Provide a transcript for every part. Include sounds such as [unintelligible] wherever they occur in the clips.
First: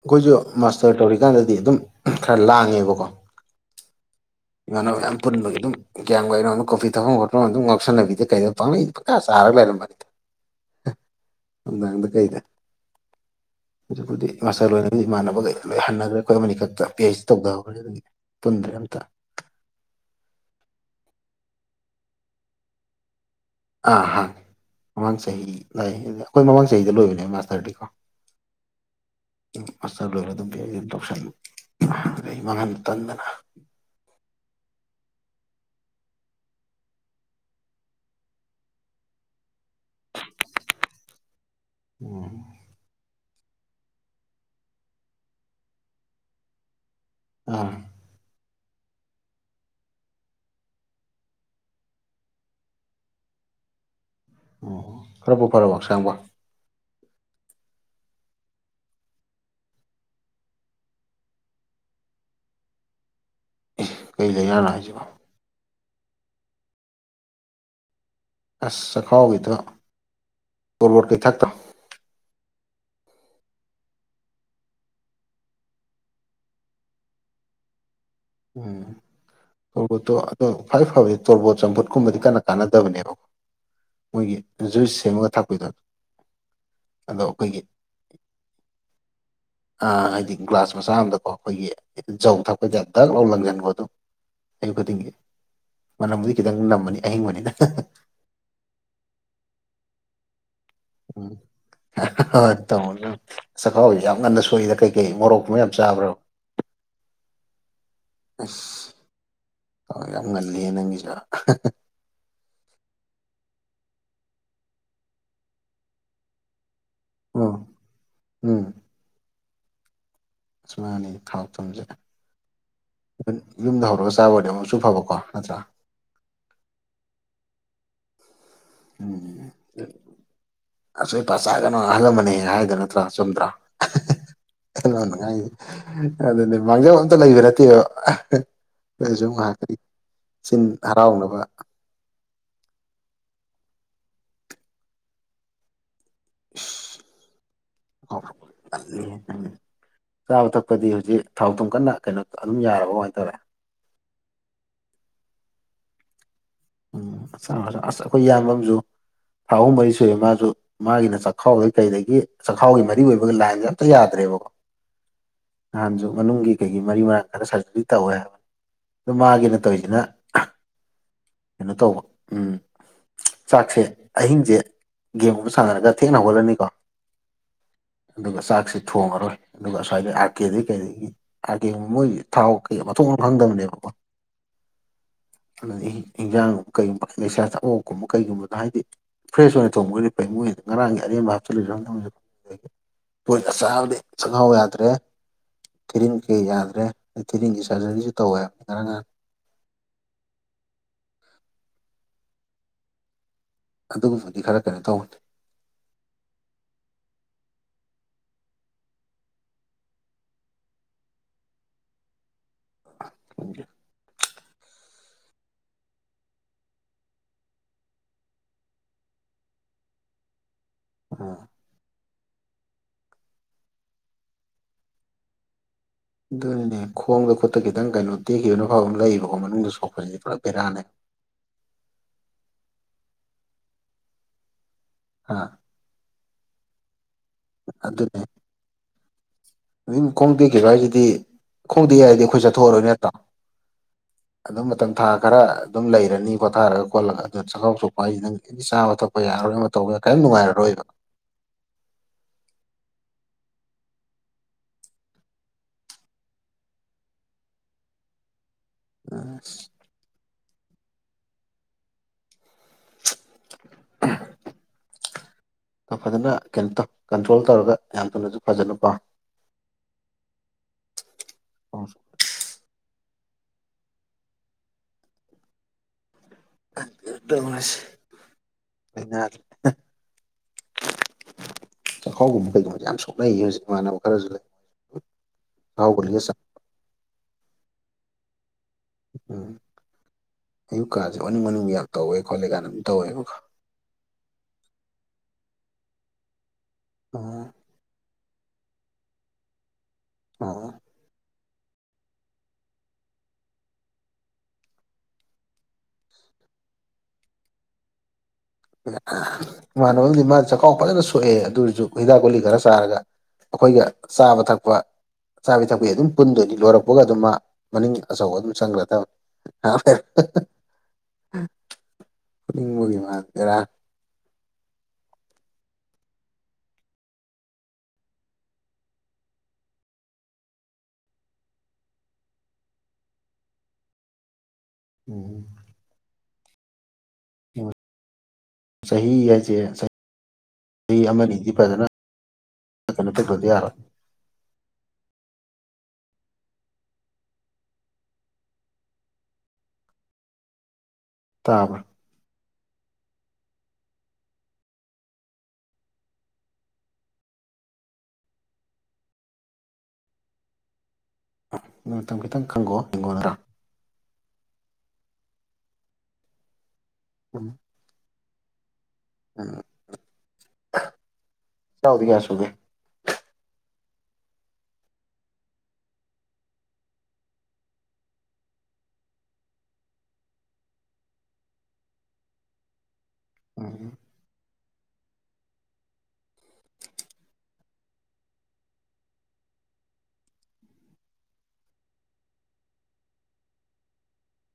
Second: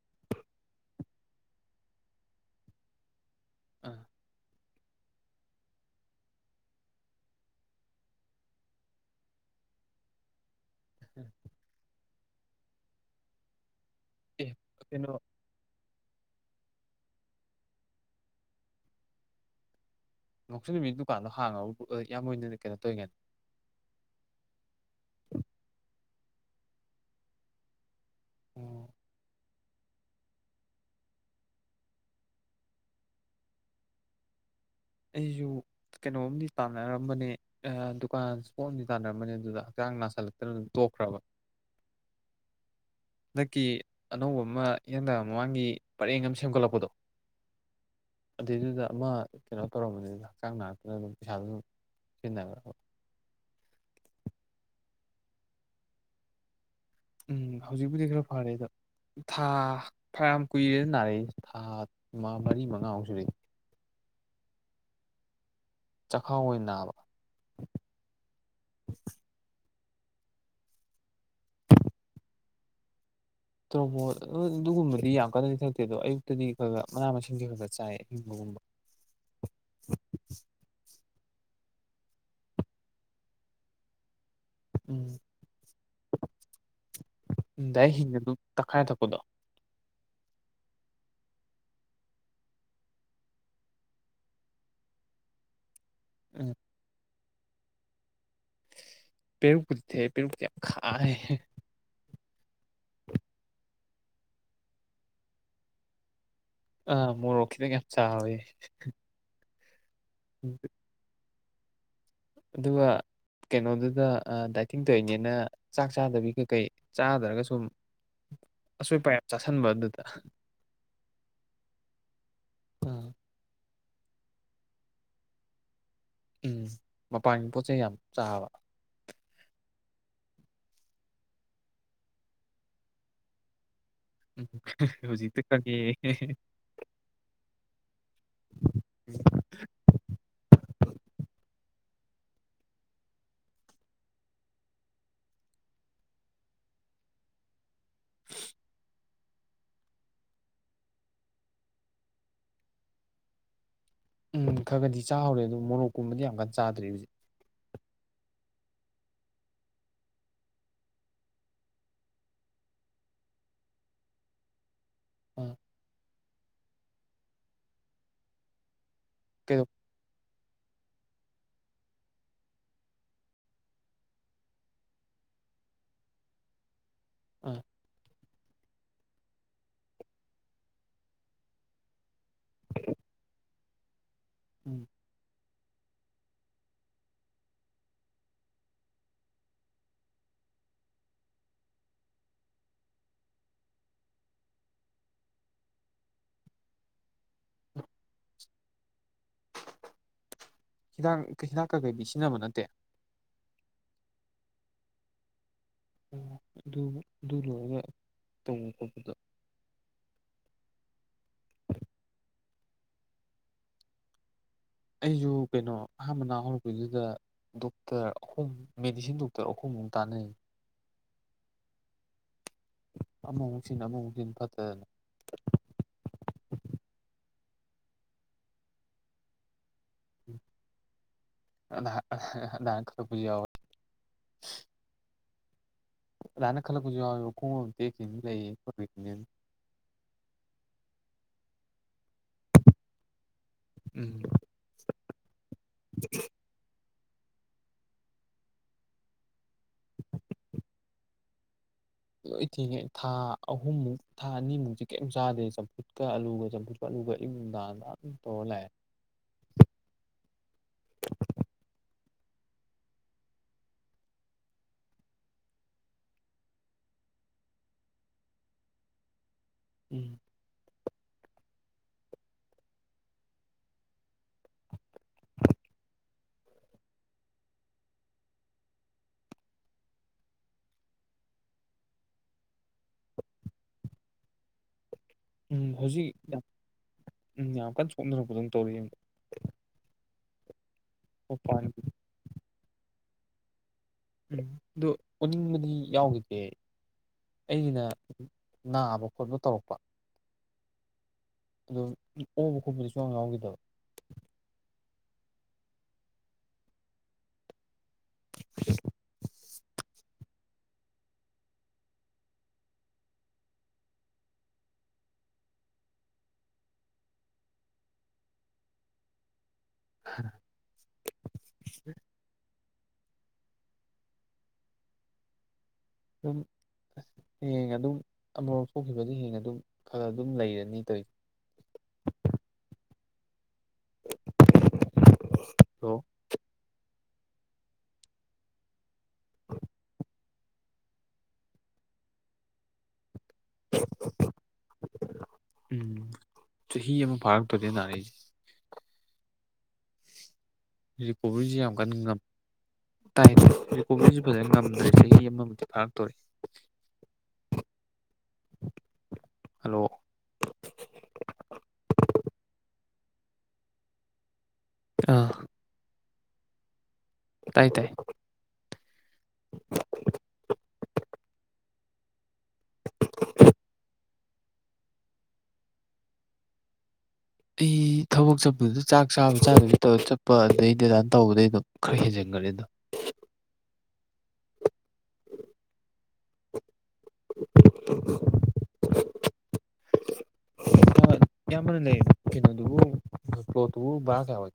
ꯑꯩꯈꯣꯏꯁꯨ ꯃꯥꯁꯇꯔ ꯇꯧꯔꯤꯀꯥꯟꯗꯗꯤ ꯑꯗꯨꯝ ꯈꯔ ꯂꯥꯡꯉꯦꯕꯀꯣ ꯎꯝ ꯏꯃꯥꯟꯅꯕ ꯃꯌꯥꯝ ꯄꯨꯟꯕꯒꯤ ꯑꯗꯨꯝ ꯒ꯭ꯌꯥꯟ ꯑꯣꯏꯩꯅꯣ ꯑꯗꯨꯝ ꯀꯣꯐꯤ ꯊꯛꯐꯝ ꯈꯣꯠꯄꯅ ꯑꯗꯨꯝ ꯉꯥꯎꯁꯟꯅꯕꯤꯗ ꯀꯩꯗꯣ ꯄꯪꯂꯛꯏꯥ ꯆꯥꯔꯒ ꯅꯤ ꯀꯩꯗ ꯍꯧꯖꯤꯛꯄꯨꯗꯤ ꯑꯦ ꯃꯆꯜ ꯑꯣꯏꯅꯗꯤ ꯀꯩꯅꯣ ꯏꯃꯥꯟꯅꯕꯒ ꯂꯣꯏ ꯍꯟꯅꯈ꯭ꯔꯦ ꯑꯩꯈꯣꯏ ꯃꯅꯤ ꯈꯛꯇ ꯑꯩꯁ ꯇꯧꯊꯍꯈꯅꯤ ꯑꯗꯨꯗꯤ ꯄꯨꯟꯗ꯭ꯔꯦ ꯑꯝꯇ ꯅꯣꯡꯁꯨ ꯅꯨꯃꯤꯠ ꯗꯨꯀꯥꯟꯗꯣ ꯍꯥꯡꯉ ꯌꯥꯝꯅ ꯀꯩꯅꯣ ꯇꯧꯔꯤꯉꯅꯤ ꯑꯥ ꯍꯥꯡ ꯃꯃꯥꯡ ꯆꯍꯤ ꯂꯥꯛꯑꯦ ꯑꯩꯈꯣꯏ ꯃꯃꯥꯡ ꯆꯍꯤꯗ ꯂꯣꯏꯕꯅꯦ ꯃꯥꯁꯇꯔꯗꯤꯀꯣ ꯎꯝ ꯎ ꯑꯁ ꯑꯗꯨ ꯇꯧꯁꯟ ꯑ ꯑꯩ ꯃꯥꯡꯍꯟ ꯇꯟꯗꯅ [inaudible] [unintelligible] ꯑꯩꯁꯨ ꯀꯩꯅꯣꯝꯗꯤ ꯇꯥꯟꯅꯔꯝꯕꯅꯦ ꯗꯨꯀꯥꯟ ꯏꯁ ꯄꯣꯠ ꯑꯝꯗꯤ ꯇꯥꯟꯅꯔꯝꯕꯅꯦ ꯑꯗꯨꯗ ꯍꯛꯆꯥꯡ ꯅꯥꯁꯤꯜꯂꯛꯇꯅ ꯇꯣꯛꯈ꯭ꯔꯕ ꯎꯝ ꯍꯟꯗꯛꯀꯤ ꯑꯅꯧꯕ ꯑꯃ ꯏꯍꯟꯗꯥ ꯃꯃꯥꯡꯒꯤ ꯄꯔꯦꯡ ꯑꯃ ꯁꯦꯝꯒꯠꯂꯛꯄꯗꯣ ꯑꯥ ꯑꯗꯨꯏꯗꯨꯗ ꯑꯃ ꯀꯩꯅꯣ ꯇꯧꯔꯝꯕꯅꯤꯗ ꯍꯛꯆꯥꯡ ꯅꯥꯛꯇꯅ ꯑꯗꯨꯝ ꯄꯩꯁꯥꯗ ꯑꯗꯨꯝ ꯁꯤꯖꯤꯟꯅꯈ꯭ꯔꯦ ꯑꯣ ꯈꯔꯕꯨ ꯐꯥꯔꯕꯣ ꯍꯛꯁꯥꯡꯕꯨ ꯎꯝ ꯍꯧꯖꯤꯛꯄꯨꯗꯤ ꯈꯔ ꯐꯔꯦꯗ ꯊꯥ ꯐꯌꯥꯝ ꯀꯨꯏꯔꯦꯅ ꯅꯥꯔꯛꯁꯦ ꯊꯥ ꯃꯔꯤ ꯃꯉꯥꯃꯨꯛ ꯁꯨꯔꯦ ꯀꯩ ꯂꯩꯅꯅꯣ ꯍꯥꯏꯁꯤꯕꯣ ꯆꯈꯥꯎ ꯑꯣꯏꯅ ꯅꯥꯕ ꯑꯁ ꯆꯈꯥꯎꯒꯤꯗꯣ ꯇꯣꯔꯕꯣꯠ ꯊꯥꯛꯇꯔꯣ ꯇ꯭ꯔꯣꯕꯣꯠ ꯑꯗꯨꯒꯨꯝꯕꯗꯤ ꯌꯥꯝ ꯀꯟꯅꯗꯤ ꯊꯛꯇꯦ ꯑꯗꯣ ꯑꯌꯨꯛꯇꯗꯤ ꯈꯔ ꯈꯔ ꯃꯅꯥ ꯃꯁꯤꯡꯁꯦ ꯈꯔ ꯈꯔ ꯆꯥꯏꯌꯦ ꯎꯝ ꯇꯣꯔꯕꯣꯠꯇꯣ ꯑ ꯈ꯭ꯋꯥꯥꯏ ꯐꯕꯗꯤ ꯇꯣꯔꯕꯣꯠ ꯆꯝꯐꯨꯠ ꯀꯨꯝꯕꯗꯤ ꯀꯟꯅ ꯀꯥꯟꯅꯗꯕꯅꯦꯕꯀꯣ ꯃꯣꯏꯒꯤ ꯖꯨꯏꯁ ꯎꯝ ꯁꯦꯝꯃꯒ ꯊꯥꯛꯄꯤꯗꯣ ꯑꯗꯣ ꯑꯩꯈꯣꯏꯒꯤ ꯎꯝ ꯗꯥꯏꯔꯦꯛ ꯍꯤꯡꯅ ꯑꯗꯨꯝ ꯇꯛꯈꯥꯏꯔ ꯊꯛꯄꯗꯣ ꯑꯥ ꯍꯥꯏꯗꯤ ꯒ꯭ꯂꯥꯁ ꯃꯆꯥ ꯑꯝꯗꯀꯣ ꯑꯩꯈꯣꯏꯒꯤ ꯖꯧ ꯊꯛꯄ ꯇꯥꯛ ꯂꯥꯎ ꯂꯪꯁꯤꯟꯀꯣ ꯑꯗꯨꯝ ꯑꯌꯨꯛ ꯈꯨꯗꯤꯡꯒꯤ ꯃꯅꯝꯕꯨꯗꯤ ꯎꯝ ꯈꯤꯇꯪ ꯅꯝꯃꯅꯤ ꯍꯌꯤꯡꯕꯅꯤꯗ ꯄꯦꯔ ꯀꯨꯗꯤꯦ ꯄꯦꯔꯗꯤ [inaudible] ꯎꯝ ꯍꯠꯇ [inaudible] ꯑꯥꯎ ꯌꯥꯝ ꯉꯟꯅ ꯁꯣꯛꯏꯗ ꯀꯩꯀꯩ ꯃꯣꯔꯣꯛꯀꯨꯝꯕ ꯌꯥꯝ ꯆꯥꯕ꯭ꯔꯣ ꯑꯥ ꯃꯨꯔꯣꯛ ꯈꯤꯇꯪ ꯍꯦꯟꯅ ꯆꯕꯩ ꯑ ꯌꯥꯝ ꯉꯜꯂꯦ ꯅꯪꯒꯤꯁꯨ ꯑꯗꯨꯒ ꯀꯩꯅꯣꯗꯨꯗ ꯗꯥꯏꯇꯤꯡ ꯇꯧꯏꯅꯦꯅ ꯆꯥꯛ ꯆꯥꯗꯕꯤ ꯀꯩꯀꯩ ꯆꯥꯗ꯭ꯔꯒ ꯁꯨꯝ ꯎꯝ ꯑꯆꯣꯏ ꯑꯄꯥ ꯌꯝ ꯆꯥꯥꯁꯟꯕ ꯑꯗꯨꯗ ꯃꯅꯦ ꯊꯥꯎ ꯊꯨꯝꯁꯦ ꯌꯨꯝꯗ ꯍꯧꯔꯒ ꯆꯥꯕꯗꯤ ꯑꯃꯨꯛꯁꯨ ꯐꯕꯀꯣ ꯅꯠꯇ꯭ꯔꯥ ꯎꯝ ꯃꯄꯥꯟꯒꯤ ꯄꯣꯠ ꯆꯩꯩ ꯌꯥꯝ ꯆꯥꯕ ꯎꯝ ꯑꯁꯣꯏ ꯑꯄꯥ ꯆꯥꯒꯅꯣ ꯑꯍꯥꯟ ꯂꯥꯃꯥꯟꯅ ꯍꯥꯏꯗꯣ ꯅꯠꯇ꯭ꯔꯥ ꯆꯨꯝꯗ꯭ꯔꯥ ꯎꯝ ꯅꯨꯡꯉꯥꯏ ꯑꯗꯨꯗꯤ ꯃꯥꯡꯖꯧ ꯑꯝꯇ ꯂꯩꯕ ꯅꯠꯇꯦꯕ ꯁꯨꯝ ꯉꯥꯏꯍꯥꯛꯇꯅꯤ ꯆꯤꯟ ꯍꯔꯥꯎꯅꯕ [inaudible] ꯎꯝ ꯆꯥꯕ ꯊꯛꯄꯗꯤ ꯍꯧꯖꯤꯛ ꯊꯥꯎ ꯊꯨꯝ ꯀꯟꯅ ꯀꯩꯅꯣ ꯑꯗꯨꯝ ꯌꯥꯔꯕ ꯀꯃꯥꯏꯅ ꯇꯧꯔꯦ ꯎꯟ ꯈꯔꯒꯗꯤ ꯆꯥꯍꯧꯔꯦ ꯑꯗꯨ ꯃꯣꯔꯣꯛꯀꯨꯝꯕꯗꯤ ꯌꯥꯝ ꯀꯟꯅ ꯆꯥꯗ꯭ꯔꯦ ꯍꯧꯖꯤꯛ ꯎꯝ ꯑꯁ ꯑꯩꯈꯣꯏ ꯢꯌꯥꯝꯕ ꯑꯃꯁꯨ ꯊꯥ ꯑꯍꯨꯝ ꯃꯔꯤ ꯁꯨꯔꯦ ꯃꯥꯁꯨ ꯃꯥꯒꯤꯅ ꯆꯥꯛꯈꯥꯎꯗꯩ ꯀꯩꯗꯒꯤ ꯆꯥꯛꯈꯥꯎꯒꯤ ꯃꯔꯤ ꯑꯣꯏꯕꯒꯤ ꯂꯥꯏꯟꯁ ꯑꯝꯇ ꯌꯥꯗ꯭ꯔꯦꯕꯀꯣ ꯑꯥ ꯅꯍꯥꯟꯁꯨ ꯃꯅꯨꯡꯒꯤ ꯀꯩꯒꯤ ꯃꯔꯤ ꯃꯔꯥꯡ ꯈꯥꯟꯗ ꯁꯔꯖꯔꯤ ꯇꯧꯋꯦ ꯍꯥꯏꯕꯅꯤ ꯑ ꯃꯥꯒꯤꯅ ꯀꯩꯗꯧ ꯇꯧꯔꯤꯗꯨꯅ ꯀꯩꯅꯣ ꯇꯧꯕ ꯎꯝ ꯆꯥꯛꯁꯦ ꯑꯍꯤꯡꯁꯦ ꯒꯦꯝꯒꯨꯝ ꯁꯥꯟꯅꯔꯒ ꯊꯦꯡꯅ ꯍꯧꯒꯠꯂꯅꯤꯀꯣ ꯎꯝ ꯑꯗꯨꯒ ꯆꯥꯛꯁꯤ ꯊꯣꯡꯉꯔꯣꯏ ꯑꯗꯨꯒ ꯑ꯭ꯏꯗ ꯑꯥꯔ ꯀꯦꯗꯩ ꯀꯩ ꯑꯥꯔ ꯀꯦꯒꯨꯝꯕ ꯃꯣꯏꯒꯤ ꯊꯥꯎ ꯀꯩ ꯃꯊꯣꯛ ꯑꯝ ꯈꯪꯗꯕꯅꯦꯕ ꯎꯝ ꯑꯗꯨ ꯍꯟꯖꯥꯡꯒꯕ ꯀꯩꯒꯨꯝꯕ ꯂꯩꯁꯥ ꯑꯋꯞꯀꯨꯝꯕ ꯀꯩꯒꯨꯝꯕꯗꯣ ꯍꯥꯏꯗꯤ [inaudible] ꯐ꯭ꯔꯦꯁ ꯑꯣꯏꯅ ꯊꯣꯡꯕꯒꯤꯗꯤ ꯐꯩ ꯃꯣꯏꯗꯣ ꯉꯔꯥꯡꯒꯤ ꯑꯔꯦꯝꯕ ꯍꯥꯞꯆꯤꯟꯂꯤꯔ ꯑꯈꯣꯢꯅ ꯆꯕꯗꯤ ꯆꯥꯛꯈꯥꯎ ꯌꯥꯗ꯭ꯔꯦ ꯊꯤꯔꯤꯟ ꯀꯩ ꯌꯥꯗ꯭ꯔꯦ ꯊꯤꯔꯤꯡꯒꯤ ꯁꯔꯖꯔꯤꯁꯨ ꯇꯧꯋꯦꯕ ꯉꯔ ꯉꯍ ꯍꯤꯗꯥꯛ ꯍꯤꯗꯥꯛ ꯀꯀꯩꯗꯤ ꯁꯤꯖꯤꯟꯅꯕ ꯅꯠꯇꯦ ꯑꯗꯨꯒꯨꯝꯕꯗꯤ ꯈꯔ ꯀꯩꯅꯣ ꯇꯧꯅꯤ ꯑꯗꯨ ꯂꯣꯏꯔꯒ ꯇꯣꯡ ꯈꯣꯠꯄꯗꯣ [unintelligible] ꯑꯩꯁꯨ ꯀꯩꯅꯣ ꯑꯍꯥꯟꯕꯅ ꯍꯧꯔꯛꯄꯗꯨꯗ ꯗꯣꯛꯇꯔ ꯑꯍꯨꯝ ꯃꯦꯗꯤꯁꯤꯟ ꯗꯣꯛꯇꯔ ꯑꯍꯨꯝ ꯆꯟ ꯇꯅꯤ ꯑꯥ ꯑꯃꯨꯛ ꯍꯨꯛꯁꯤꯟ ꯑꯃꯨꯛ ꯍꯨꯛꯁꯤꯟ ꯐꯠꯇꯗꯅ ꯑꯗꯨꯅꯤꯅꯦ ꯈꯣꯡꯗ ꯈꯨꯠꯇ ꯈꯤꯇꯪ ꯀꯩꯅꯣ ꯇꯦꯛꯈꯤꯕꯅ ꯐꯥꯎꯕ ꯂꯩꯌꯦꯕꯀꯣ ꯃꯅꯨꯡꯗ ꯁꯣꯛ ꯑ ꯑ ꯆ ꯄꯨ ꯌꯥꯕ ꯍꯥꯥ ꯔꯅꯦ ꯈꯂꯛꯒ ꯎ ꯌꯌ ꯑꯗꯨꯅꯦ ꯑꯗꯨꯝ ꯈꯣꯡꯗꯦꯛꯈꯤꯕ ꯍꯥꯏꯁꯤꯗꯤ ꯈꯣꯡꯗꯦ ꯌꯥ ꯗꯤ ꯑꯩꯈꯣꯏ ꯆꯠꯊꯣꯛꯑꯔꯣꯏ ꯅꯠꯇꯣ ꯎꯝ ꯑꯗꯨꯝ ꯃꯇꯝ ꯊꯥ ꯈꯔ ꯑꯗꯨꯝ ꯂꯩꯔꯅꯤ ꯈꯣꯊꯥꯔꯒ ꯈꯣꯠꯂꯒ ꯑꯗꯨ ꯆꯥꯛꯈꯥꯎ ꯆꯣꯛꯄ ꯍꯥꯏꯁꯤ ꯅꯪ ꯑꯦꯅꯤ ꯆꯥꯕ ꯊꯛꯄ ꯌꯥꯔꯣꯏ ꯑꯃ ꯇꯧꯕ ꯌꯥ ꯀꯩ ꯉꯥꯏꯔꯣꯏꯕ [inaudible] ꯂꯣꯏ ꯊꯦꯡꯉꯦ ꯊꯥ ꯑꯍꯨꯝꯃꯨꯛ ꯊꯥ ꯑꯅꯤꯃꯨꯛꯛꯇ ꯀꯩꯝ ꯆꯥꯗ꯭ꯔꯦ ꯆꯝꯐꯨꯠꯀ ꯑꯂꯨꯒ ꯆꯝꯐꯨꯠꯀ ꯑꯂꯨꯒ ꯇꯣꯂꯦ ꯑ [unintelligible] [inaudible] [inaudible] ꯐꯖꯅ ꯀꯩꯅꯣ ꯇꯧ ꯀꯟꯇ꯭ꯔꯣꯜ ꯇꯧꯔꯒ ꯌꯥꯝ ꯊꯨꯅꯁꯨ ꯐꯖꯅ ꯄꯥ ꯎꯝ ꯑ ꯁ ꯆꯥꯛꯈꯥꯎꯒꯨꯝꯕ ꯀꯩꯒꯨꯝꯕꯁꯦ ꯌꯥꯝ ꯁꯣꯛꯅꯩꯌꯦ ꯍꯧꯖꯤꯛ ꯏꯃꯥꯟꯅꯕ ꯈꯔꯁꯨ ꯂꯩ ꯎꯝ ꯆꯥꯛꯈꯥꯎ ꯍꯧꯖꯤꯛ ꯒꯨꯂꯤꯒ ꯆꯥ ꯎꯝ ꯌꯥꯝ ꯀꯟꯅ ꯁꯣꯛꯅꯔꯛꯄꯗꯝ ꯇꯧꯔꯤ ꯑꯌꯨꯛꯀꯥꯟꯥꯁꯦ ꯃꯅꯨꯡ ꯃꯄꯥꯟ ꯃꯅꯨꯡ ꯌꯥꯝ ꯇꯧꯋꯦ ꯈꯣꯠꯂꯦ ꯀꯥꯟꯅ ꯑꯗꯨ ꯇꯧꯋꯦꯕ ꯎ ꯑꯗꯨ ꯑꯣꯅꯤꯡꯕꯗꯤ ꯌꯥꯎꯈꯤꯗꯦ ꯎꯝ ꯑꯒꯤꯩꯅ ꯅꯥꯕ ꯈꯣꯠꯄ ꯇꯧꯔꯛꯄ ꯑ ꯑꯗꯨ ꯑꯣꯕ ꯈꯣꯠꯄꯗꯨꯁꯨ ꯌꯥꯝ ꯉꯎꯈꯤꯗꯕ [unintelligible] ꯏꯃꯥꯟꯅꯕ ꯑꯃꯗꯤ ꯃꯥ ꯆꯈꯥꯎ ꯐꯖꯅ ꯁꯣꯛꯑꯦ ꯑꯗꯨ ꯑꯣꯏꯔꯁꯨ ꯍꯤꯗꯥꯛ ꯒꯨꯂꯤ ꯈꯔ ꯆꯥꯔꯒ ꯑꯩꯈꯣꯏꯒ ꯆꯥꯕ ꯊꯛꯄ ꯑꯆꯥꯥꯕꯤ ꯊꯛꯄꯤ ꯑꯗꯨꯝ ꯄꯨꯟꯗꯣꯏꯅꯤ ꯂꯣꯏꯔꯛꯄꯒ ꯑꯗꯨꯝ ꯃꯥ ꯃꯅꯤꯡ ꯑꯆꯧꯕ ꯑꯗꯨꯝ ꯆꯪꯈ꯭ꯔ ꯇꯕꯅꯤ ꯄꯨꯒꯤ ꯃꯥꯗꯦꯔ ꯎꯝ ꯁ ꯍꯌꯦꯡ ꯑꯗꯨꯝ ꯑꯃꯔꯣꯝ ꯊꯣꯛꯈꯤꯕꯗꯤ ꯍꯦꯡ ꯑꯗꯨꯝ ꯈꯔ ꯑꯗꯨꯝ ꯂꯩꯔꯅꯤ ꯇꯧꯔꯤ [inaudible] ꯎꯝ ꯑꯗꯣ ꯑ ꯆꯍꯤ ꯍꯥꯏꯁꯦ ꯆꯍꯤ ꯑꯃꯅꯤꯗꯤ ꯐꯖꯅ ꯑꯗꯨꯗꯤꯔ ꯎꯝ ꯆꯍꯤ ꯑꯃꯛ ꯐꯥꯔꯛꯛꯇꯗ ꯅꯥꯔꯁꯦ ꯔꯤꯀꯣꯚꯁꯤꯦ ꯌꯥꯝ ꯇꯥꯕ꯭ꯔꯥ ꯀꯟꯅ ꯉꯝ ꯇꯥꯏꯁꯨ ꯐꯖ ꯉꯝꯗ꯭ꯔꯦ ꯆꯍꯤ ꯑꯃꯃꯨꯛꯇꯤ ꯐꯥꯔꯛꯇꯣꯔꯤ [inaudible] ꯍꯂꯣ ꯃꯇꯝ ꯈꯤꯇꯪ ꯈꯪꯉꯣ ꯍꯤꯡꯒꯣꯗꯔꯥ ꯑꯥ ꯇꯥꯏ ꯇꯥꯏ ꯆꯥꯎꯥꯎꯗꯤ ꯌꯥꯁꯨꯒ ꯑꯩ ꯊꯕꯛ ꯆꯠꯄꯗꯨꯗ ꯆꯥꯛ ꯆꯥꯕ ꯆꯥꯗꯕꯤ ꯇꯧꯔ ꯆꯠꯄ ꯑꯗꯨꯗꯩꯗꯤꯗꯥꯅ ꯇꯧꯕꯗꯩ ꯑꯗꯨꯝ ꯈꯔ ꯍꯦꯟꯖꯟꯈꯅꯤꯦ ꯑꯗꯣ [inaudible] [unintelligible] [inaudible] [unintelligible] ꯌꯥꯝꯃꯅꯤ ꯂꯩꯩꯅ ꯑꯗꯨ ꯇꯣ ꯇ ꯀꯌꯥꯋꯥ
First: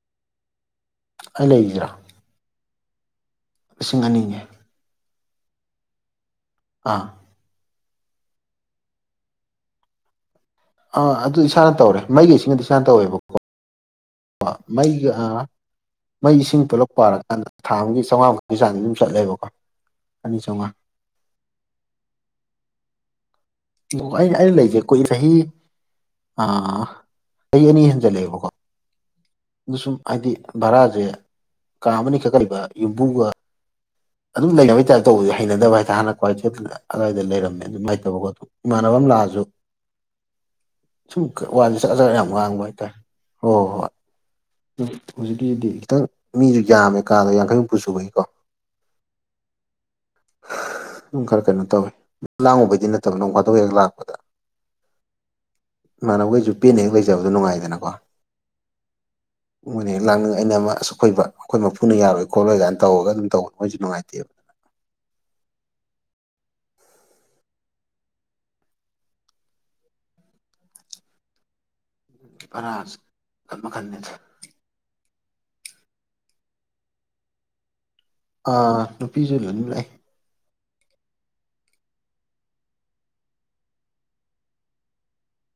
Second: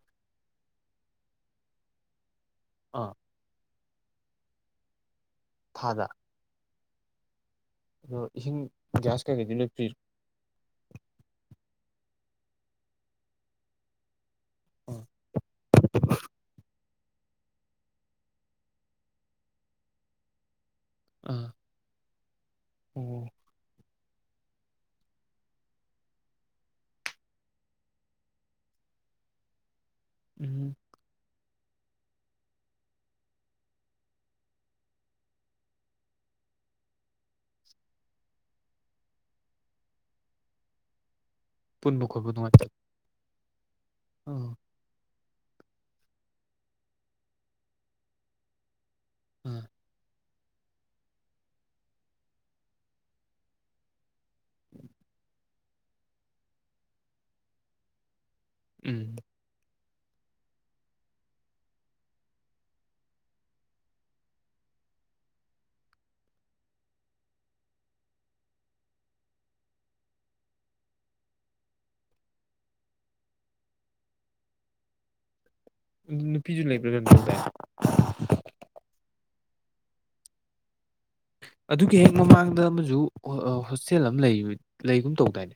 ꯑꯩ ꯂꯩꯗ꯭ꯔꯥ ꯑꯥ ꯂꯤꯁꯤꯡ ꯑꯅꯤꯅꯤ ꯊꯥꯗ ꯑꯥ ꯏꯁꯤꯡ ꯥꯁ ꯀꯒꯩꯗꯅ ꯐꯔꯤ ꯑꯥ ꯑꯗꯨꯗꯤ ꯏꯁꯥꯅ ꯇꯧꯔꯦ ꯃꯩꯒꯤꯁꯤꯅꯗꯤ ꯏꯁꯥꯅ ꯇꯧꯋꯦꯕꯀꯣ ꯑꯥ ꯃꯩꯒ ꯃꯩ ꯏꯁꯤꯡ ꯄꯨꯂꯞ ꯄꯥꯔꯀꯥꯟꯗ ꯊꯥ ꯑꯃꯒꯤ ꯆꯥꯝꯃꯉꯥꯃꯨꯛꯀꯤ ꯆꯥꯅꯤ ꯑꯗꯨꯝ ꯆꯠꯂꯦꯕꯀꯣ ꯑꯅꯤ ꯆꯥꯝꯃꯉꯥ ꯑꯝ ꯎꯝ ꯑꯣ ꯑꯩ ꯑꯩꯅ ꯂꯩꯒꯦ ꯀꯣꯏ ꯆꯍꯤ ꯑꯥ ꯀꯩ ꯑꯅꯤ ꯌꯦꯟ ꯆꯂꯦꯕꯀꯣ ꯑꯗꯨ ꯁꯨꯝ ꯍꯥꯏꯕꯗꯤ ꯎꯝ ꯚꯔꯥꯁꯦ ꯀꯥ ꯑꯃꯅꯤꯅꯤꯈꯛ ꯂꯩꯕ ꯌꯨꯝꯕꯨꯒ ꯑꯗꯨꯝ ꯂꯩꯅꯕꯩ ꯇꯥꯏꯞ ꯇꯧꯕ ꯍꯩꯅꯗꯕ ꯍꯥꯏꯇꯥꯔ ꯍꯥꯟꯅ ꯈ꯭ꯋꯥꯏ ꯑꯗꯨ ꯑꯗꯨꯋꯥꯏꯗ ꯂꯩꯔꯝꯃꯦ ꯑꯗꯨꯝꯥꯏꯅꯇꯕꯀꯣ ꯑꯗꯨ ꯏꯃꯥꯟꯅꯕ ꯝꯂꯥꯁꯨ ꯁꯨꯝ ꯋꯥ ꯄꯨꯟꯕ ꯆꯠꯖ ꯌꯥꯝ ꯋꯥꯡꯕ ꯍꯥꯏꯇꯥꯔꯦ ꯍꯣꯏ ꯍꯣꯏ ꯍꯣꯏ ꯎꯝ ꯑꯗꯨ ꯍꯧꯖꯤꯛꯀꯤꯗꯤ ꯈꯤꯇꯪ ꯃꯤꯁꯨ ꯌꯥꯝꯃꯦ ꯀꯥꯗꯣ ꯌꯥꯡꯈꯩꯃꯨꯛꯨ ꯁꯨꯕꯒꯤꯀꯣ ꯑꯥ ꯑꯗꯨꯝ ꯈꯔ ꯀꯩꯅꯣ ꯇꯧꯋꯤ ꯂꯥꯡꯉꯨꯕꯩꯗꯤ ꯅꯠꯇꯕ ꯅꯣꯡ ꯈꯥꯗꯣꯛ ꯍꯦꯛ ꯂꯥꯛꯄꯗ [inaudible] ꯏꯃꯅꯕꯈꯣꯏꯁꯨ ꯄꯦꯅꯤꯡ ꯂꯩꯖꯕꯗꯣ ꯅꯨꯡꯉꯥꯏꯗꯅꯀꯣ ꯎꯝ ꯃꯣꯏꯅ ꯂꯥꯡꯅꯤꯡ ꯑꯩꯅ ꯑꯃ ꯑꯁꯨꯛ ꯐꯩꯕ ꯑꯩꯈꯣꯏ ꯃꯄꯨꯅ ꯌꯥꯔꯣꯏ ꯈꯣꯠꯂꯣꯏ ꯀꯥꯏꯅ ꯇꯧꯔꯒ ꯑꯗꯨꯝ ꯇꯧꯋꯤ ꯃꯖ ꯅꯨꯡꯉꯥꯏꯇꯕ ꯐꯔ ꯃꯈꯟ ꯃꯈꯟꯅꯤ ꯅꯨꯄꯤꯁꯨ ꯂꯩꯕ꯭ꯔꯥ ꯑꯗꯨ ꯇ ꯑꯥ ꯅꯨꯨꯄꯤꯖꯂꯅꯤ ꯂꯩꯥꯏ ꯑꯗꯨꯒꯤ ꯍꯦꯛ ꯃꯃꯥꯡꯗ ꯑꯃꯁꯨ ꯍꯣꯁꯇꯦꯜ ꯑꯃ ꯂꯩ ꯂꯩꯒꯨꯝ ꯇꯧꯗꯥꯏꯅꯦ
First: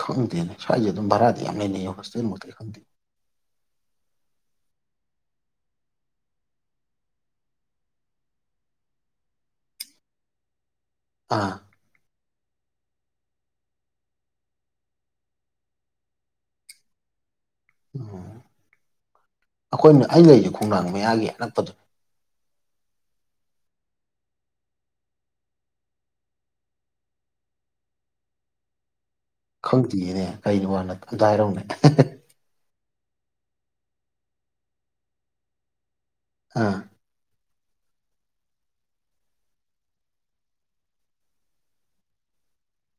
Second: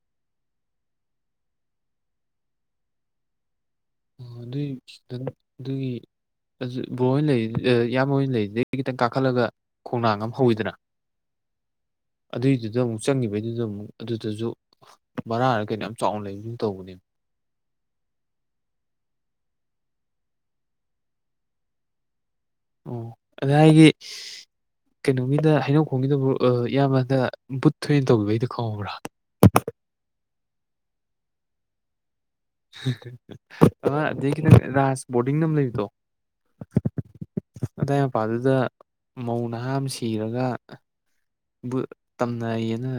ꯈꯪꯗꯅꯦ ꯁꯥꯏꯖꯦ ꯑꯗꯨꯝ ꯚꯔꯥꯗꯤ ꯌꯥꯝ ꯑꯃꯅꯅꯦ ꯍꯣꯁꯇꯦꯜ ꯃꯠꯇ ꯈꯪꯗꯤ ꯑꯣ ꯑꯗꯨꯏꯗꯪ ꯑꯗꯨꯒꯤ ꯕꯣꯔ ꯂꯩꯔꯤ ꯏꯌꯥꯝꯕꯣꯏ ꯂꯩꯔꯤꯗꯩ ꯈꯤꯇꯪ ꯀꯥꯈꯠꯂꯒ ꯈꯣꯡꯅꯥꯡ ꯑꯃ ꯍꯧꯋꯤꯗꯅ ꯑꯥ ꯑꯗꯨꯏꯗꯨꯗ ꯑꯃꯨꯛ ꯆꯪꯉꯤꯕꯩꯗꯨꯗ ꯑꯃꯨꯛ ꯑꯗꯨꯗꯁꯨ ꯕꯔꯥꯔ ꯀꯩꯅꯣ ꯌꯥꯝ ꯆꯥꯎꯅ ꯂꯩꯕꯁꯨ ꯇꯧꯕꯅꯦ ꯑꯣ ꯑꯩꯈꯣꯏꯅ ꯑꯩ ꯂꯩꯔꯤ ꯈꯣꯡꯅꯥꯡ ꯃꯌꯥꯒꯤ ꯑꯅꯛꯄꯗꯨꯅꯤ ꯑꯣ ꯑꯗꯨ ꯑꯩꯒꯤ ꯀꯩꯅꯣꯒꯤꯗ ꯍꯩꯅꯧꯈꯣꯡꯒꯤꯗꯕꯨ ꯏꯌꯥꯝꯕꯗ ꯕꯨꯠ ꯊꯣꯏꯅ ꯇꯧꯕꯤꯕꯩꯗꯨꯣ ꯈꯪꯉꯕ꯭ꯔꯥ ꯈꯪꯗ꯭ꯔꯤꯅꯦ ꯀꯒꯤꯣ ꯋꯥ ꯅꯝꯇ ꯍꯥꯏꯔꯝꯅꯦ ꯑ ꯑ ꯈꯤꯇꯪ ꯔꯥꯁ ꯕꯣꯔꯗꯤꯡ ꯅ ꯑꯃ ꯂꯩꯔꯤꯗꯣ ꯑꯥ ꯑꯗꯥꯏ ꯃꯄꯥꯗꯨꯗ ꯃꯧ ꯅꯍꯥ ꯑꯃ ꯁꯤꯔꯒ ꯕꯨ ꯇꯝꯅꯩꯌꯦꯅ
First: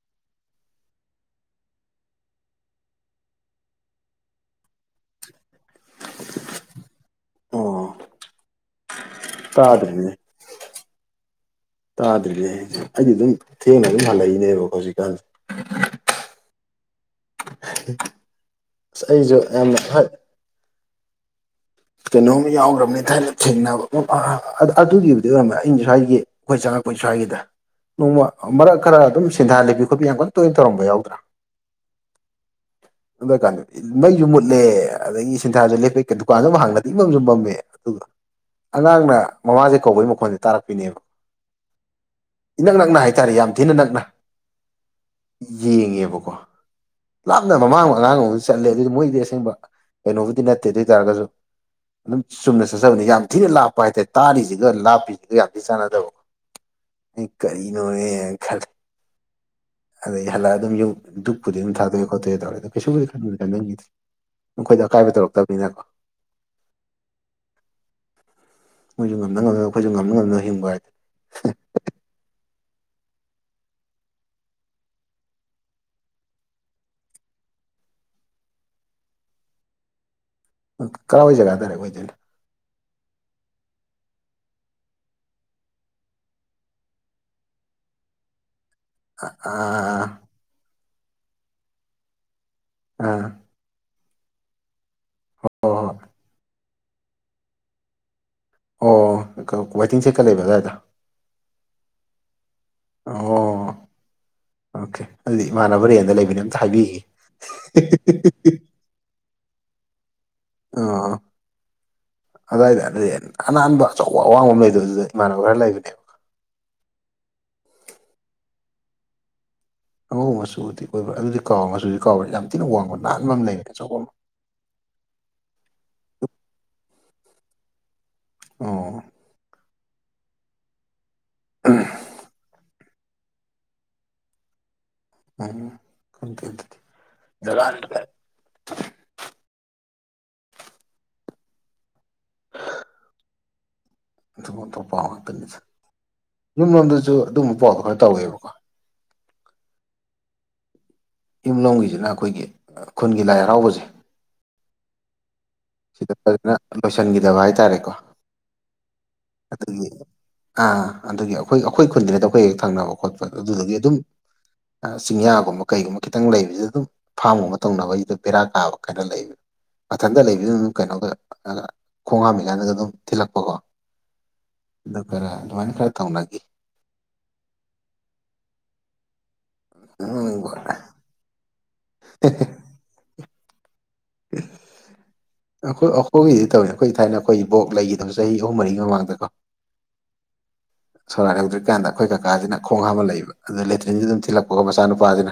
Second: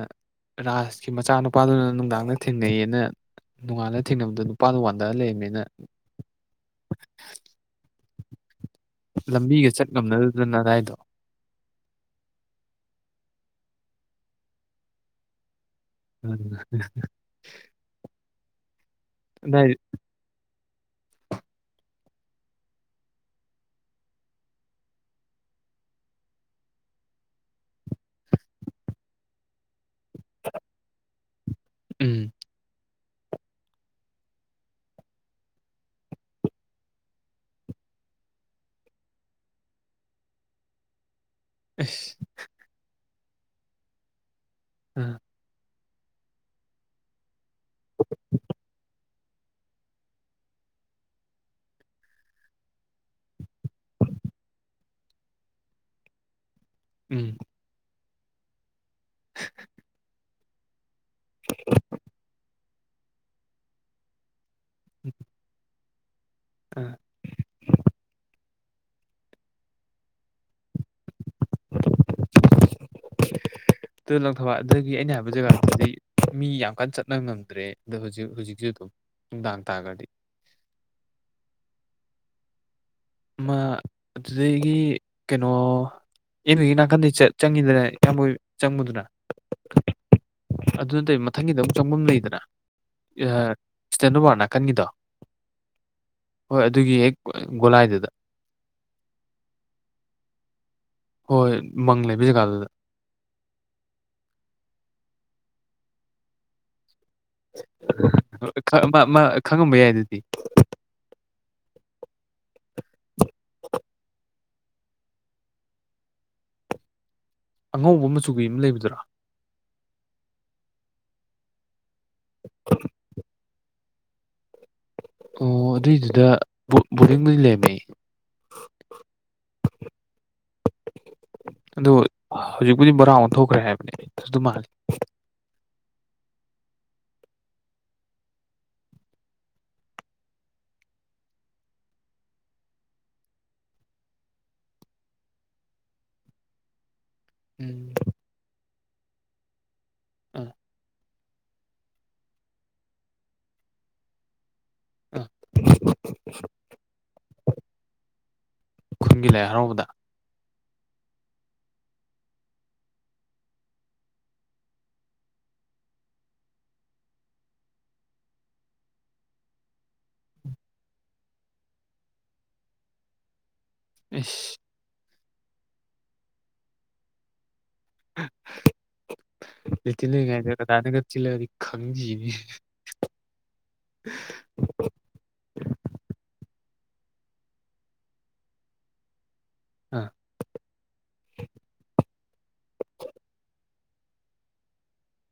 ꯔꯥꯁꯀꯤ ꯃꯆꯥꯅꯨꯄꯥꯗꯨꯅ ꯅꯨꯡꯗꯥꯡꯗ ꯊꯦꯡꯅꯩꯌꯦꯅ꯫ ꯅꯣꯡꯉꯥꯜꯂꯒ ꯊꯦꯡꯅꯕꯗꯣ ꯅꯨꯄꯥꯗꯣ ꯋꯥꯟꯗ ꯂꯩꯔꯝꯃꯦꯅ꯫ ꯑꯣ꯫ ꯂꯝꯕꯤꯒ ꯆꯠ ꯇꯥꯗ꯭ꯔꯤꯅꯦ ꯉꯝꯅꯗꯗꯅ ꯑꯗꯨꯋꯥꯏꯗꯣ꯫ ꯇꯥꯗ꯭ꯔꯤꯅꯦ ꯑꯩꯗꯤ ꯑꯩꯗꯤ ꯑꯗꯨꯝ ꯊꯦꯡꯅ ꯑꯗꯨꯝ ꯍꯜꯂꯛꯏꯅꯦ ꯏꯕꯣ ꯍꯧꯖꯤꯛꯀꯥꯟꯁꯦ꯫ ꯎꯝ꯫ ꯑꯁ ꯑꯩꯁꯨ ꯑꯗꯥꯏ ꯌꯥꯝꯅ꯫ ꯀꯩꯅꯣꯝ ꯌꯥꯎꯈ꯭ꯔꯕꯅꯤ ꯊꯥꯏꯅ ꯊꯦꯡꯅꯕ ꯑꯗꯨꯒꯤꯕꯨꯗꯤ ꯑꯣꯏꯔꯝꯃꯦ ꯑꯩꯅ ꯁ꯭ꯋꯥꯏꯒꯤ ꯑꯩꯈꯣꯏ ꯆ꯫ ꯑꯩꯈꯣꯏ ꯁ꯭ꯋꯥꯏꯒꯤꯗ ꯅꯣꯡꯃ ꯃꯔꯛ ꯈꯔ ꯑꯗꯨꯝ ꯁꯦꯟꯊꯥꯜꯂꯤ ꯈꯨꯕꯤ ꯌꯥꯡ ꯀꯟꯅ ꯇꯣꯏꯅ ꯇꯧꯔꯝꯕ ꯌꯥꯎꯗ꯭ꯔꯥ꯫ ꯎꯝ ꯑꯗꯨ ꯀꯥꯟꯗ ꯃꯩꯁꯨ ꯃꯨꯠꯂꯦ ꯑꯗꯒꯤ ꯁꯤꯟꯊꯥꯁꯨ ꯂꯦꯞꯄꯩ ꯗꯨꯀꯥꯟ ꯑꯝ ꯍꯥꯡꯉꯦ꯫ ꯃꯃꯝꯖꯨ ꯃꯝꯃꯦ ꯑꯗꯨꯒ ꯑꯉꯥꯡꯅ ꯃꯃꯥꯁꯦ ꯀꯧꯕꯒꯤ ꯃꯈꯣꯟꯁꯦ ꯇꯥꯔꯛꯄꯤꯅꯦꯕ꯫ ꯑꯁ ꯏꯅꯛ ꯅꯛꯅ ꯍꯥꯏꯇꯥꯔꯦ ꯌꯥꯝ ꯊꯤꯅ ꯅꯛꯅ ꯎꯝ ꯌꯦꯡꯉꯦꯕꯀꯣ ꯂꯥꯞꯅ ꯃꯃꯥꯡ ꯑꯉꯥꯡ ꯑꯃꯗꯤ ꯆꯠꯂꯦ ꯑꯗꯨꯗꯤ ꯃꯣꯏꯗꯤ ꯑꯁꯦꯡꯕ ꯀꯩꯅꯣꯕꯨꯗꯤ ꯅꯠꯇꯦ ꯑꯗꯨ ꯑꯣꯏ ꯇꯥꯔꯒꯁꯨ ꯑꯗꯨꯝ ꯆꯨꯝꯅ ꯆꯠꯆꯕꯅꯤ ꯌꯥꯝ ꯊꯤꯅ ꯂꯥꯞꯄ ꯍꯥꯏꯇꯥꯔꯦ ꯇꯥꯔꯤꯖꯤꯒ ꯂꯥꯞꯄꯤꯖꯤꯒ ꯌꯥꯝ ꯊꯤꯅ ꯆꯥꯟꯅꯗꯕꯀꯣ꯫ ꯑꯩ ꯎꯝ ꯀꯔꯤꯅꯣꯅꯦꯅ ꯈꯂꯦ ꯑꯗꯩ ꯍꯜꯂꯛ ꯑꯗꯨꯝ ꯌꯝ꯫ ꯗꯨꯛꯄꯨꯗꯤ ꯑꯗꯨꯝ ꯊꯥꯗꯣꯛꯑꯦ ꯈꯣꯇꯣꯛꯑꯦ ꯇꯧꯔꯦ ꯑꯗꯨ ꯀꯩꯁꯨꯕꯨꯗꯤ ꯈꯟꯕꯨꯗꯤ ꯈꯟꯖꯟꯒꯤꯗꯦ꯫ ꯃꯈꯣꯏꯗ ꯑꯀꯥꯏꯕ ꯇꯧꯔꯛꯇꯕꯅꯤꯅꯀꯣ꯫ ꯑꯥ꯫ ꯃꯣꯏꯁꯨ ꯉꯝꯅ ꯉꯝ ꯑꯩꯈꯣꯏꯁꯨ ꯉꯝꯅ ꯉꯝꯅ ꯍꯤꯡꯕ ꯍꯥꯏꯗꯤ꯫ [unintelligible] [inaudible] ꯇꯨ ꯂꯪꯊꯕꯥꯜ ꯑꯗꯒꯤ ꯑꯩꯅ ꯍꯥꯏꯕ ꯖꯒꯥꯗꯨꯗꯤ꯫ ꯃꯤ ꯌꯥꯝ ꯀꯟꯅ ꯆꯠꯅꯕ ꯉꯝꯗ꯭ꯔꯦ ꯑꯗꯣ ꯍꯧꯖꯤꯛ ꯍꯧꯖꯤꯛꯁꯨ ꯑꯗꯨꯝ ꯅꯨꯡꯗꯥꯡ ꯇꯥꯈ꯭ꯔꯗꯤ꯫ ꯀꯥꯏ ꯌꯥꯏ ꯖꯒꯥ ꯗꯥꯏꯔꯦꯛ ꯑꯣꯏꯗꯣꯏꯅꯣ ꯑꯃ ꯑꯗꯨꯗꯒꯤ ꯀꯩꯅꯣ꯫ ꯑꯦꯝꯌꯨꯒꯤ ꯅꯥꯀꯟꯗꯤ ꯆꯪ ꯆꯪꯉꯤꯗꯅ ꯏꯌꯥꯝꯕꯣ ꯑ ꯑꯥ ꯑ ꯑꯗꯨ ꯅꯠꯇꯧ ꯃꯊꯪꯒꯤꯗ ꯑꯃꯨꯛ ꯆꯪꯐꯝ ꯂꯩꯗꯅ ꯑꯥ ꯏꯁꯇꯦꯟꯗꯔꯣꯕꯥꯔꯠ ꯅꯥꯀꯟꯒꯤꯗꯣ ꯍꯣ ꯍꯣ ꯍꯣꯏ ꯑꯗꯨꯒꯤ ꯍꯦꯛ ꯒꯣꯂꯥꯏꯗꯨꯗ ꯑꯣ ꯋꯥꯏꯇꯤꯡ ꯁꯦꯠꯀ ꯂꯩꯕ ꯑꯗꯨꯋꯥꯏꯗꯣ ꯍꯣꯏ ꯃꯪ ꯂꯩꯕ ꯖꯒꯗꯨꯗ ꯑꯣ ꯑꯣꯀꯦ ꯑꯗꯨꯗꯤ ꯏꯃꯥꯟꯅꯕ ꯔꯦꯟꯗ ꯂꯩꯕꯅꯦ ꯑꯝꯇ ꯍꯥꯏꯕꯤꯒꯤꯒꯦ ꯈꯪꯉꯝꯕ ꯌꯥꯏ ꯑꯗꯨꯗꯤ ꯑꯥ ꯑꯗꯨꯋꯥꯏꯗ ꯑꯗꯨꯗꯤ ꯑꯅꯥꯟꯕ ꯑꯆꯧꯕ ꯑꯋꯥꯡꯕ ꯑꯃ ꯂꯩꯗꯣꯏ ꯑꯗꯨꯗ ꯏꯃꯥꯟꯅꯕ ꯈꯔ ꯂꯩꯕꯅꯦꯕ ꯑꯉꯧꯕ ꯃꯆꯨꯒꯤ ꯑꯃ ꯂꯩꯕꯗꯨꯔꯥ ꯑꯉꯧꯕ ꯃꯆꯨꯗꯤ ꯑꯣꯏꯕ꯭ꯔꯥ ꯑꯗꯨꯗꯤ ꯀꯥꯎ ꯃꯆꯨꯗꯤ ꯀꯥꯎꯕ꯭ꯔꯦ ꯌꯥꯝ ꯊꯤꯅ ꯋꯥꯡꯕ ꯅꯥꯟ ꯑꯃ ꯂꯩꯕꯅꯦ ꯑꯆꯧꯕ ꯑꯃ ꯑꯣ ꯑꯗꯨꯏꯗꯨꯗ ꯕꯣꯗꯤꯡꯗꯨꯗꯤ ꯂꯩꯔꯃꯦ ꯑꯣ ꯑꯗꯨ ꯍꯧꯖꯤꯛꯄꯨꯗꯤ ꯕꯣꯔꯥ ꯑꯣꯟꯊꯣꯛꯈ꯭ꯔꯦ ꯍꯥꯏꯕꯅꯦ ꯑꯗꯨꯝ ꯃꯥꯜꯂꯤ ꯎꯝ ꯈꯪꯗꯦ ꯑꯗꯨꯗꯤ ꯑꯣꯟꯊꯣꯛ ꯑꯣꯟꯊꯣꯛ ꯉꯥꯛꯇꯅꯤ ꯌꯨꯝꯂꯣꯝꯗꯁꯨ ꯑꯗꯨꯒꯨꯝꯕ ꯄꯥꯎꯗꯣ ꯎꯝ ꯈꯔ ꯇꯧꯋꯦꯕꯀꯣ ꯎꯝ ꯌꯨꯝꯂꯣꯝꯒꯤꯁꯤꯅ ꯑꯩꯈꯣꯏꯒꯤ ꯈꯨꯟꯒꯤ ꯂꯥꯏ ꯍꯔꯥꯎꯕꯁꯦ꯫ ꯑ꯫ ꯁꯤꯗ ꯐꯖꯅ ꯂꯣꯏꯁꯤꯟꯈꯤꯗꯕ ꯍꯥꯏꯇꯥꯔꯦꯀꯣ ꯈꯨꯟꯒꯤ ꯂꯥꯏ ꯍꯔꯥꯎꯕꯗ ꯑꯗꯨꯒꯤ꯫ ꯑꯥ ꯑꯗꯨꯒꯤ ꯑꯩꯈꯣꯏ ꯑꯩꯈꯣꯏ ꯈꯨꯟꯗ꯭ꯔꯦꯗ ꯑꯩꯈꯣꯏ ꯍꯦꯛ ꯊꯪꯅꯕ ꯈꯣꯠꯄ ꯑꯗꯨꯗꯨꯗꯒꯤ ꯑꯗꯨꯝ꯫ ꯆꯤꯡꯌꯥꯒꯨꯝꯕ ꯀꯩꯒꯨꯝꯕ ꯈꯤꯇꯪ ꯂꯩꯕꯁꯤ ꯑꯗꯨꯝ ꯐꯥꯝꯒꯨꯝꯕ ꯇꯧꯅꯕꯒꯤꯗ ꯕꯦꯔꯥ ꯀꯥꯕ ꯈꯔ ꯂꯩꯕ ꯃꯊꯟꯇ ꯂꯩꯕꯤꯗꯨꯅ ꯑꯗꯨꯝ ꯀꯩꯅꯣꯗ ꯈꯣꯡ ꯍꯥꯝꯃꯤ ꯀꯥꯏꯅꯗ ꯑꯗꯨꯝ ꯊꯤꯜꯂꯛꯄꯀꯣ ꯑꯁ ꯑꯗꯨ ꯈꯔ ꯑꯗꯨꯃꯥꯏꯅ ꯈꯔ ꯇꯧꯅꯈꯤ ꯂꯤꯇꯤꯜ ꯅꯣꯛꯅꯤꯡꯕ ꯂꯩꯉꯥꯏꯗ ꯔꯗꯥꯥꯅꯒ ꯆꯤꯜꯂꯒꯗꯤ ꯈꯪꯈꯤꯅꯤ ꯑꯩꯈꯣꯏ ꯑꯩꯈꯣꯏꯒꯤꯗꯤ ꯇꯧꯋꯦ ꯑꯩꯈꯣꯏ ꯊꯥꯏꯅ ꯑꯩꯈꯣꯏ ꯕꯣꯛ ꯂꯩꯈꯤꯗꯕ ꯆꯍꯤ ꯑꯍꯨꯝ ꯃꯔꯤꯒꯤ ꯃꯃꯥꯡꯗ ꯀꯣ ꯑ ꯁꯣꯔꯥꯛ ꯍꯦꯡꯗ꯭ꯔꯤ ꯀꯥꯟꯗ ꯑꯩꯈꯣꯏ ꯀꯀꯥꯁꯤꯅ ꯈꯣꯡ ꯍꯥꯝꯃ ꯂꯩꯛꯏꯕ ꯑꯗꯨ ꯂꯦꯇ꯭ꯔꯤꯟꯁꯨ ꯑꯗꯨꯝ ꯊꯤꯜꯂꯛꯄꯒ ꯃꯆꯥꯅꯨꯄꯥꯁꯤꯅ